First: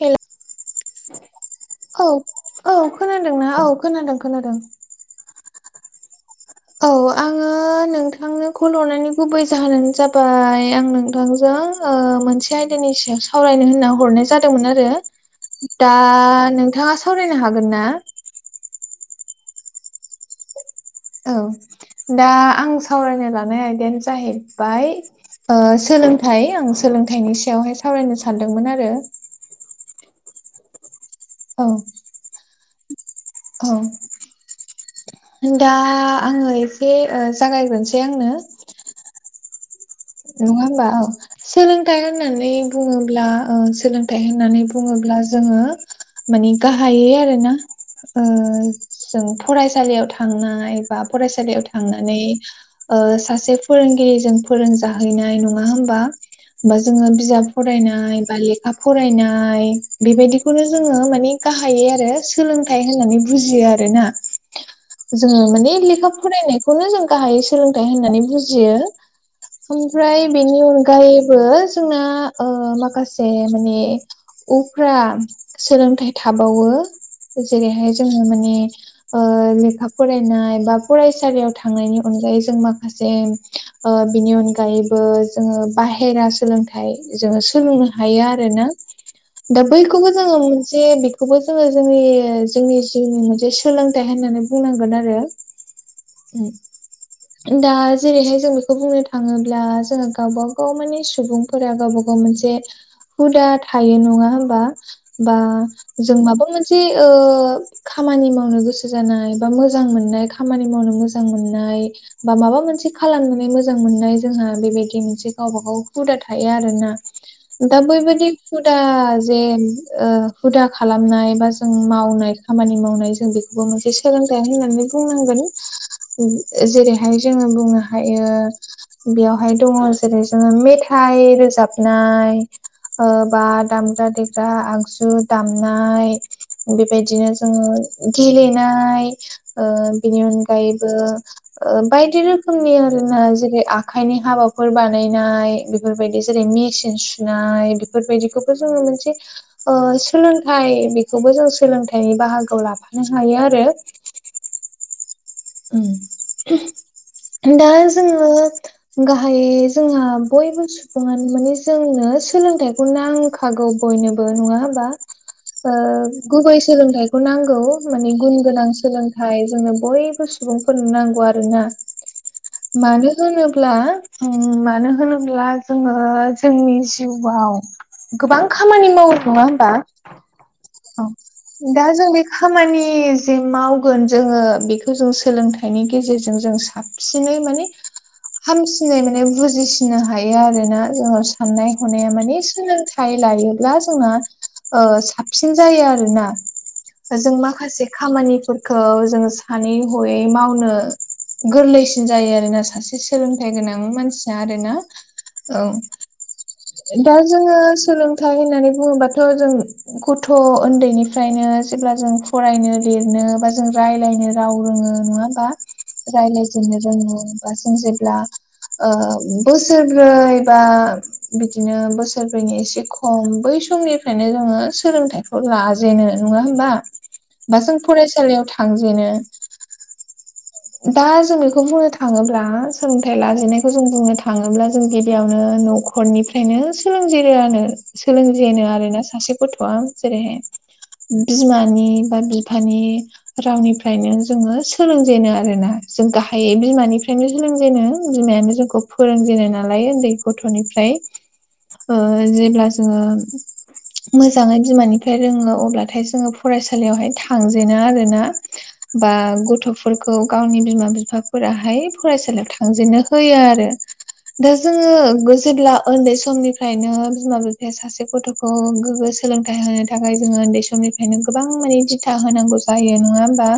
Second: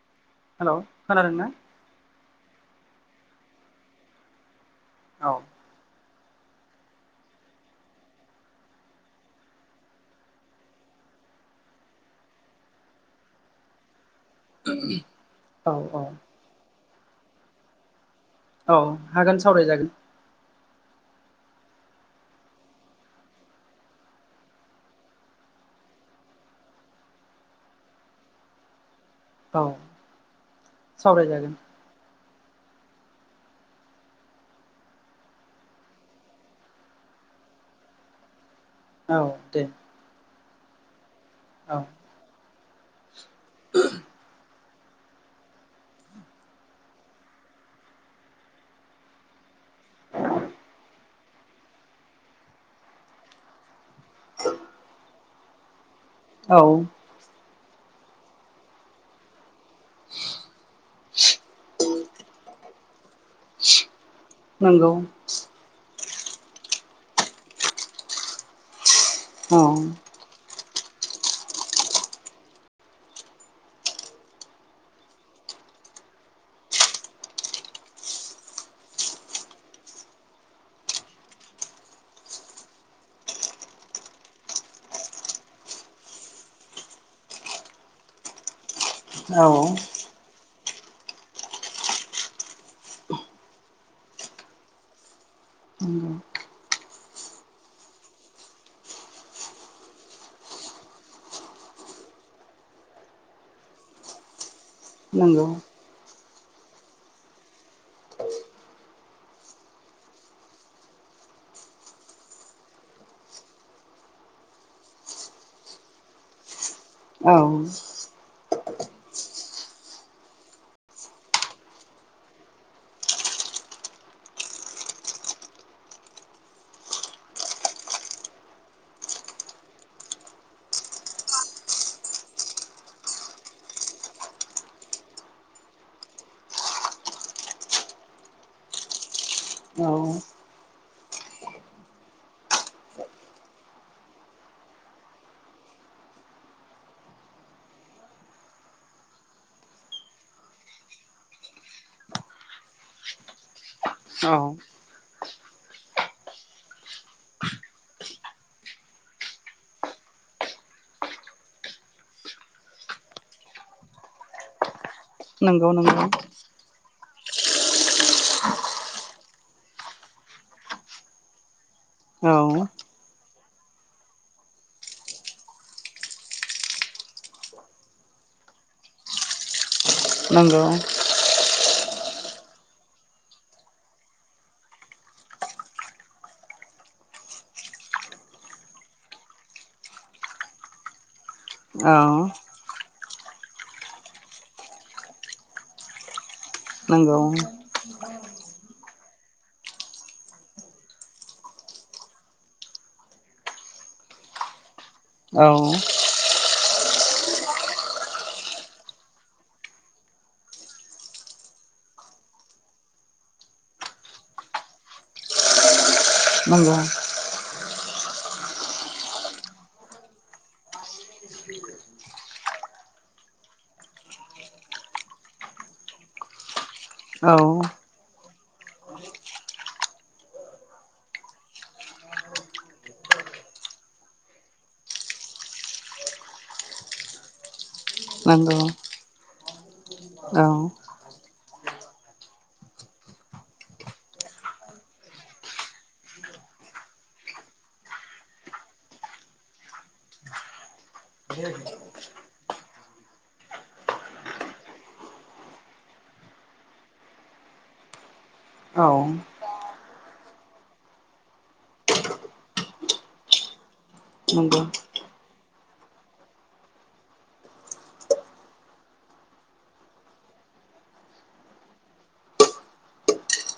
हेल' hello खोनादोंना औ औ खोनादों ना औ खोनादों खोनादों औ औ आङो नोंथांनो कल हरनायनि गुबै जाहोनानो जाबाय आं नोंथांजों मोनसे आयदानि सायाव सावरायनो होनना हरनाय जादोंमोन आरो औ दा औ नोंथाङा सावरायनो हागोन ना औ हागोन सावरायजागोन औ दा आं सावरायनो लानाय आयदायानो जाहैबाय ओ सोलोंथाइ आं सोलोंथाइनि सायावहाय सावरायनो सानदोंमोन आरो औ सावरायजागोन औ औ दा आङो एसे जागायग्रोनसै आंनो औ दे नङा होमबा औ औ सोलोंथाइ होननानै बुङोब्ला सोलोंथाइ होननानै बुङोब्ला जोङो माने गाहायै आरोना ओ जों फरायसालियाव थांनाय बा फरायसालियाव थांनानै ओ सासे फोरोंगिरिजों फोरोंजा जाहैनाय नङा होमबा औ बा जोङो बिजाब फरायनाय बा लेखा फरायनाय बेबायदिखौनो जोङो माने गाहायै आरो सोलोंथाइ होननानै बुजियो आरोना नंगौ जोङो माने लेखा फरायनायखौनो जों गाहायै सोलोंथाइ होननानै बुजियो औ ओमफ्राय बेनि अनगायैबो जोंना ओ माखासे माने उफ्रा सोलोंथाइ थाबावो जेरैहाय जोङो माने लेखा फरायनाय बा फरायसालियाव थांनायनि अनगायै जों माखासे आ बिनि अन गायैबो जोङो बाहेरा सोलोंथाइ जोङो सोलोंनो हायो आरोना औ दा बैखौबो जोङो मोनसे बेखौबो जोङो जोंनि जोंनि जिउनि मोनसे सोलोंथाइ होननानै बुंनांगोन आरो दा जेरैहाय जों बेखौ बुंनो थाङोब्ला जोङो गावब गाव माने सुबुंफोरा गावबा गाव मोनसे हुदा थायो नङा होमबा बा नंगौ जों माबा मोनसे खामानि मावनो गोसो जानाय बा मोजां मोननाय खामानि मावनो मोजां मोननाय बा माबा मोनसे खालामनानै मोजां मोननाय जोंहा बेबायदि मोनसे गावबा गाव हुदा थायो आरोना औ दा बैबायदि हुदा जे हुदा खालामनाय बा जों मावनाय खामानि मावनाय जों बेखौबो मोनसे सोलोंथाइ होननानै बुंनांगोन जेरैहाय जोङो बुंनो हायो बेयावहाय दङ जेरै जोङो मेथाइ रोजाबनाय बा दामग्रा देग्रा आगजु दामनाय बेबायदिनो जोङो गेलेनाय ओ औ बिनि अनगायैबो बायदि रोखोमनि आरोना जे आखाइनि हाबाफोर बानायनाय बेफोरबायदि जेरै मेचिन सुनाय बेफोरबायदिखौबो जोङो मोनसे सोलोंथाइ बेखौबो जों सोलोंथाइनि बाहागोआव लाबोनो हायो आरो औ दा जोङो गाहाय जोंहा बयबो माने जोंनो सोलोंथाइखौ नांखागौ बयनोबो नङा होमबा नंगौ ओ नंगौ गुबै सोलोंथाइ खौ नांगौ माने गुन गोनां सोलोंथाइ जोंनो बयबो सुबुंफोरनो नांगौ आरोना औ मानो होनोब्ला मानो होनोब्ला जोङो जोंनि जिउआव गोबां खामानि मावनाय नङा होमबा नांगौ औ दा जों बे खामानि जे मावगोन जोङो बेखौ जों सोलोंथाइनि गेजेरजों जों साबसिन साबसिनै माने हामसिनै माने बुजिसिनो हायो आरोना जों साननाय औ हनाया माने सोलोंथाइ लायोब्ला जोंना साबसिन जायो आरोना नंगौ जों माखासे खामानि खौ जों सानै हयै मावनो गोरलैसिन जायो आरोना सासे सोलोंथाइ गोनां मानसिया आरोना औ दा जोङो सोलोंथाइ होननानै बुङोबाथ' जों गथ' उन्दैनिफ्रायनो जेब्ला जों फरायनो लिरनो बा जों राय्लायनो राव रोङो नङा बा नंगौ राय्लायजेननो रोङो बा जों जेब्ला बोसोरब्रै बा बिदिनो बोसोरब्रैनि एसे खम खम बै समनिफ्रायनो जोङो सोलोंथाइखौ लाजेनो नङा होमबा बा औ जों फरायसालियाव थांजेनो दा जों बेखौ बुंनो थाङोब्ला सोलोंथाइ लाजेननायखौ जों बुंनो थाङोब्ला जों गिबियावनो न'खर खरनिफ्रायनो सोलोंजेनो आरो नंगौ सोलोंजेनो आरोना सासे गथ'आ जेरैहाय औ नंगौ औ बिमानि बा बिफानि रावनिफ्रायनो जोङो सोलोंजेनो आरो आरोना जों गाहायै बिमानिफ्रायनो सोलोंजेनो बिमायानो जोंखौ फोरोंजेनो नालाय उन्दै गथ'निफ्राय जेब्ला जोङो मोजाङै बिमानिफ्राय रोङो अब्लाथाय जोङो फरायसालियावहाय थांजेनो आरोना औ बा गथ'फोर खौ गावनि बिमा बिफाफोराहाय फरायसालियाव थांजेननो होयो आरो दा नंगौ जोङो जेब्ला उन्दै समनिफ्रायनो बिमा बिफाया सासे गथ' गोग्गो सोलोंथाइ होनो थाखाय जोङो उन्दै समनिफ्रायनो गोबां माने दिथा होनांगौ जायो नङा होमबा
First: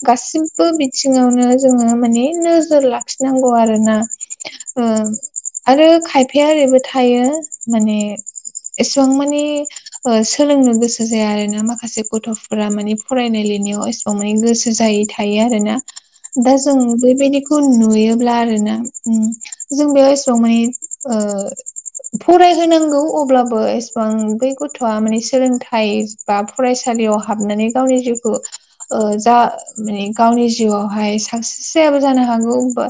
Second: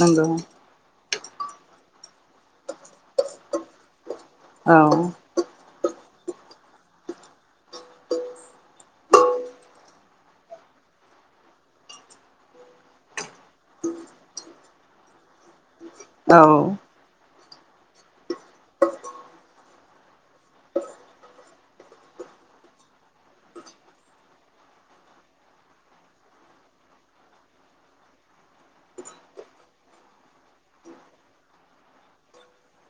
नंगौ गासि बो बिथिङावनो जोङो माने नोजोर लाखिनांगौ आरोना आरो खायफाया ओरैबो थायो माने एसेबां मानि सोलोंनो गोसो जाया आरोना माखासे गथ'फोरा माने फरायनाय लिरनायाव एसेबां माने गोसो जायै था थायो आरोना दा जों बेबायदिखौ नुयोब्ला आरो ना जों बेयाव एसेबां माने ओ फरायहोनांगौ अब्लाबो एसेबां बै गथ'आ माने सोलोंथाइ बा फरायसालियाव हाबनानै गावनि जिउखौ जा माने गावनि जिउआवहाय साक्सेस जायाबो जानो हागौबा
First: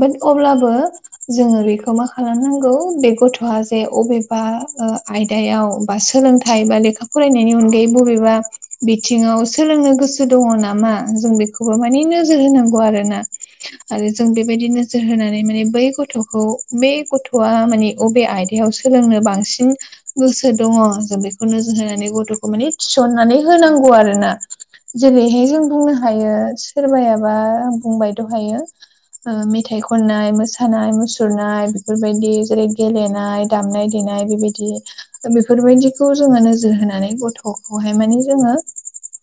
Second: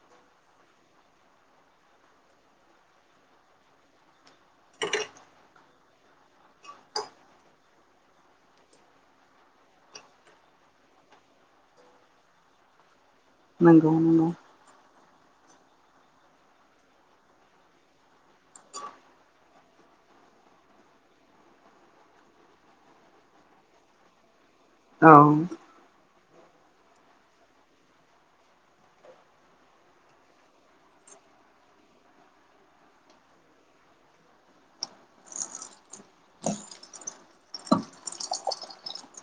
बाट अब्लाबो जोङो बेखौ मा खालामनांगौ बे गथ'आ जे अबे बा आयदायाव बा सोलोंथाइ बा लेखा फरायनायनि अनगायै बबेबा बिथिङाव सोलोंनो गोसो दङ नामा जों बेखौबो माने नोजोर होनांगौ आरोना आरो जों बेबायदिनो नोजोर होनानै माने बै गथ'खौ बे गथ'आ माने बबे आयदायाव सोलोंनो बांसिन गोसो दङ जों बेखौ नोजोर होनानै गथ'खौ माने थिसननानै होनांगौ आरो ना औ जेरैहाय जों बुंनो हायो सोरबायाबा बुंबाय द' हायो मेथाइ खननाय मोसानाय मुसुरनाय बेफोरबायदि जेरै गेलेनाय दामनाय देनाय बेबायदि बेफोरबायदिखौ जोङो नोजोर होनानै गथ'खौहाय माने जोङो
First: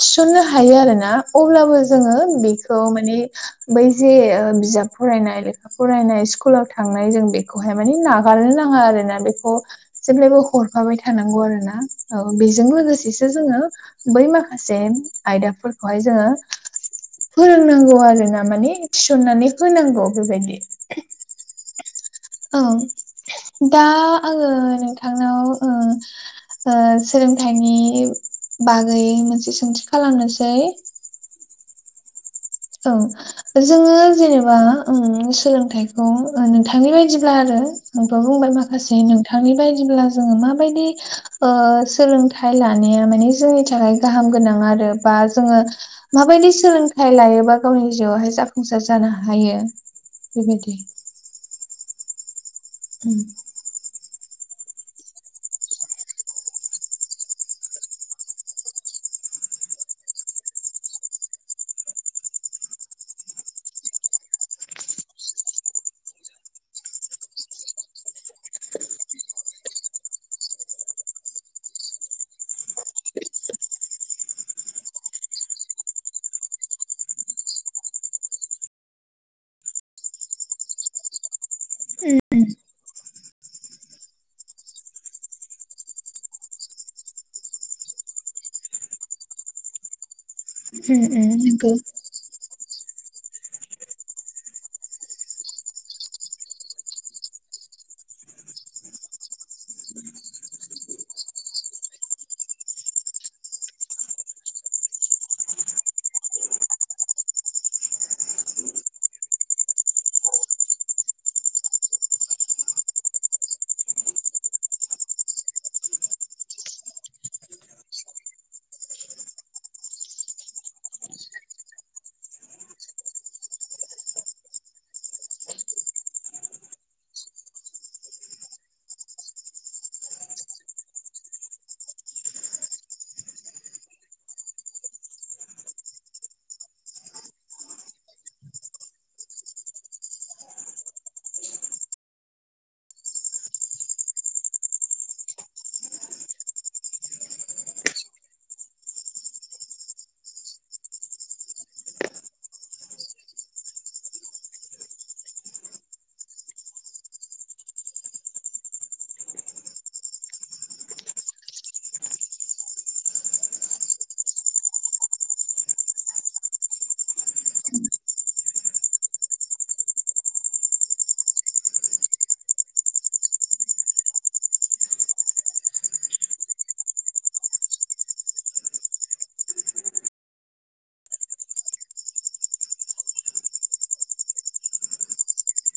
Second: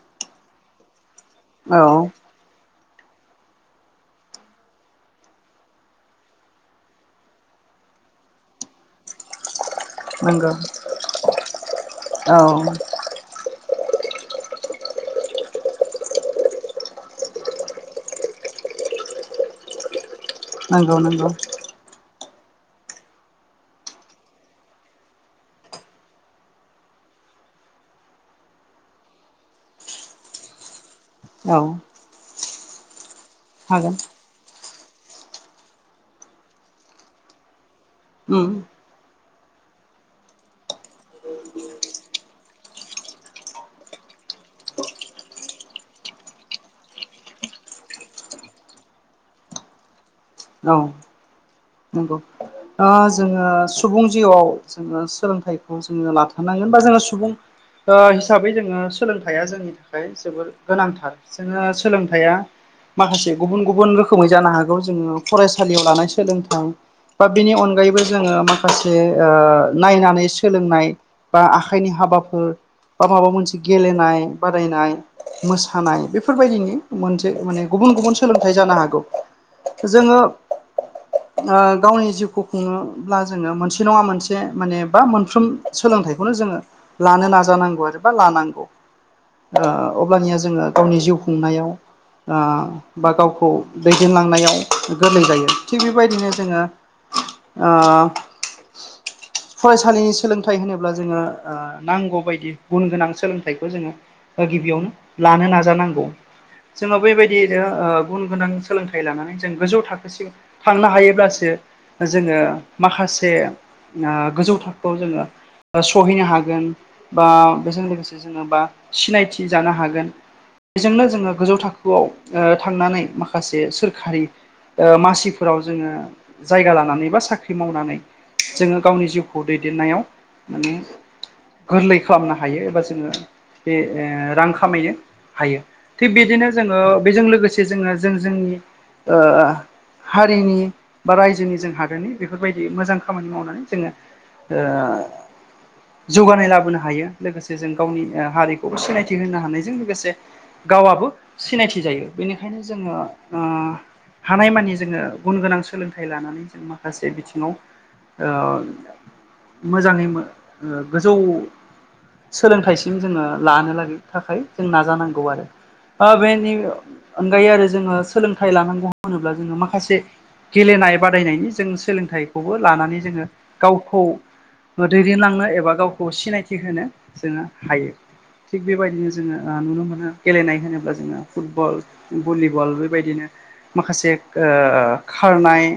थिसननो हायो आरो ना अब्लाबो औ जोङो बेखौ माने बै जे बिजाब फरायनाय लेखा फरायनाय स्कुलाव थांनाय जों बेखौहाय माने नागारनो नाङा आरो ना बेखौ जेब्लायबो नंगौ हरफाबाय थानांगौ आरो ना औ बेजों लोगोसेसो जोङो बै माखसेम आयदाफोर खाय जोङो फोरोंनांगौ आरो ना माने थिसननानै होनांगौ बेबायदि नंगौ नंगौ औ दा आङो नोंथांनाव सोलोंथाइनि बागै मोनसे सोंथि खालामनोसै औ औ हागोन जोङो जेनेबा सोलोंथाइखौ नोंथांनि बायदिब्ला आरो आोंथ' उम बुंबाय माखासे नोंथ थांनि बायदिब्ला जोङो माबायदि सोलोंथाइ लानाया माने जोंनि थाखाय गाहाम गोनां आरो बा जोङो माबायदि सोलोंथाइ लायोबा गावनि जिउआवहाय जाफुंसार जानो हायो बेबायदि औ नंगौ जोङो सुबुं जिउआव जोङो सोलोंथाइखौ जोङो लाथारनांगोन बा जोङो सुबुं हिसाबै जोङो सोलोंथाइया जोङनि थाखाय जोबोर गोनांथार जोङो सोलोंथाइया माखासे गुबुन गुबुन रोखोमै जानो हागौ जोङो फरायसालियाव लानाय सोलोंथाइ बा बिनि अनगायैबो जोङो माखासे नायनानै सोलोंनाय बा आखाइनि हाबाफोर बा माबा मोनसे गेलेनाय बादायनाय मोसानाय बेफोरबायदिनि मोनसे माने गुबुन गुबुन सोलोंथाइ जानो हागौ जोङो गावनि जिउखौ खुङोब्ला जोङो मोनसे नङा मोनसे माने बा मोनफ्रोम सोलोंथाइखौनो जोङो लानो नाजानांगौ आरोबा लानांगौ अब्लानिया जोङो गावनि जिउखौ खुंनायाव बा गावखौ दैदेनलांनायाव गोरलै जायो थिग बेबायदिनो जोङो ओ फरायसालिनि सोलोंथाइ होनोब्ला जोङो नांगौ बायदि गुन गोनां सोलोंथाइखौ जोङो गिबियावनो लानो नाजानांगौ जोङो बेबायदियैनो गुन गोनां सोलोंथाइ लानानै जों गोजौ थाखोसिम थांनो हायोब्लासो जोङो माखासे गोजौ थाखोआव जोङो सहैनो हागोन बा बेजों लोगोसे जोङ बा सिनायथि जानो हागोन बेजोंनो जोङो गोजौ थाखोआव थांनानै माखासे सोरखारि मासिफोराव जोङो जायगा ल नानै बा साख्रि मावनानै जोङो गावनि जिउखौ दैदेननायाव माने गोरलै खालामनो हायो एबा जोङो बे रां खामायो हायो थिग बिदिनो जोङो बेजों लोगोसे जोङो जों जोंनि हारिनि बा रायजोनि जों हादोरनि बेफोरबायदि मोजां खामानि मावनानै जोङो जौगानाय लाबोनो हायो लोगोसे जों गावनि हारिखौबो सिनायथि होनो हानायजों लोगोसे गावआबो सिनायथि जायो बेनिखायनो जोङो हानाय मानि जोङो गुन गोनां सोलोंथाइ लानानै माखासे बिथिङाव ओ मोजाङै ओ गोजौ सोलोंथाइसिम जोङो लानो थाखाय जों नाजानांगौ आरो ओ बेनि अनगायै आरो जोङो सोलोंथाइ लानांगौ होनोब्ला जोङो माखासे गेलेनाय बादायनायनि जों सोलोंथाइखौबो लानानै जोङो गावखौ दैदेनलांनो एबा गावखौ सिनायथि होनो जोङो हायो थिग बेबायदिनो जोङो नुनो मोनो गेलेनाय होनोब्ला जोङो फुटबल भलिबल बेबायदिनो माखासे ओ खारनाय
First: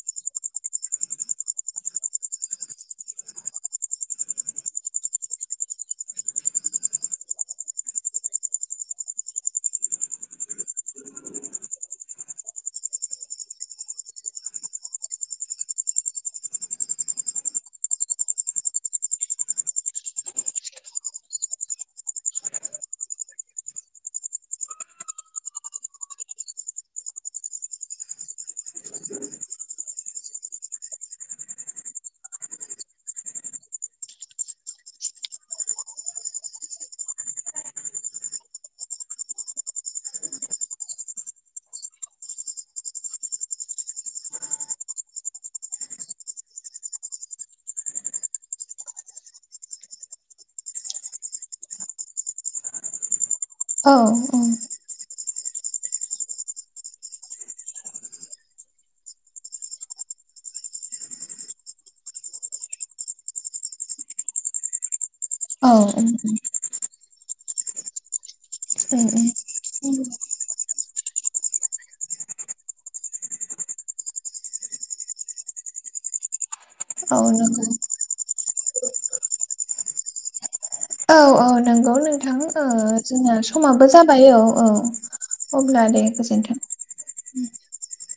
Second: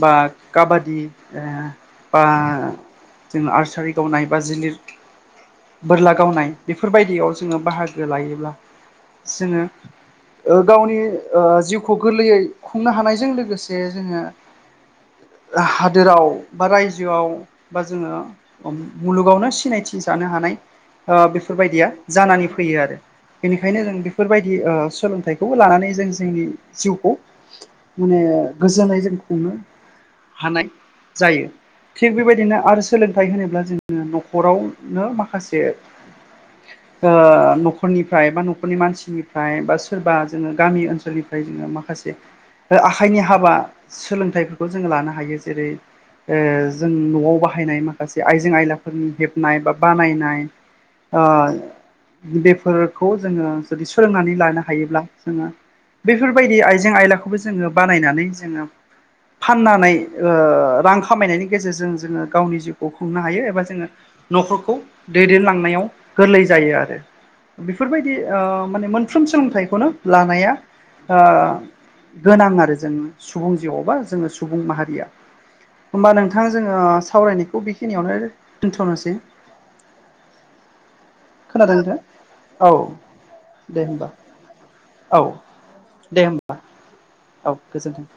बा काबादि ओ बा जों आर्सारि गावनाय बा जोनिर बोरला गावनाय बेफोरबायदियाव जोङो बाहागो लायोब्ला जोङो ओ गावनि ओ जिउखौ गोरलैयै खुंनो हानायजों लोगोसे जोङो हादोराव बा रायजोआव बा जोङो मुलुगावनो सिनायथि जानो हानाय ओ बेफोरबायदिया जानानै फैयो आरो बेनिखायनो जों बेफोरबायदि ओ सोलोंथाइखौ लानानै जों जोंनि जिउखौ माने गोजोनै जों खुनो हानाय जायो थिग बेबायदिनो आरो सोलोंथाइ होनोब्ला जोङो न'खरावनो माखासे [inaudible] ओ न'खरनिफ्राय बा न'खरनि मानसिनिफ्राय बा सोरबा जोङो गामि ओनसोलनिफ्राय जोङो माखासे आखाइनि हाबा सोलोंथाइफोरखौ जोङो लानो हायो जेरै ओ जों न'आव बाहायनाय माखासे आइजें आयलाफोरनि हेबनाय बा बानायनाय ओ बेफोरखौ जोङो जुदि उम सोलोंनानै लानो हायोब्ला जोङो बेफोरबायदि आइजें आयलाखौबो जोङो बानायनानै जोङो फाननानै ओ रां खामायनायनि गेजेरजों जोङो गावनि जिउखौ खुंनो हायो एबा जोङो न'खरखौ दैदेनलांनायाव उम गोरलै जायो आरो बेफोरबायदि ओ माने मोनफ्रोम सोलोंथाइखौनो लानाया ओ गोनां आरो जोङो सुबुं जिवाव बा जोङो सुबुं माहारिया होमबा नोंथां जोङो उम सावरायनायखौ नोंगौ बेखिनियावनो दोनथ'नोसै। औ औ औ नंगौ नोंथां ओ औ जोंना दे समाबो होमबा जाबाय औ औ औ अब्ला दे गोजोनथों। औ गोजोन्थों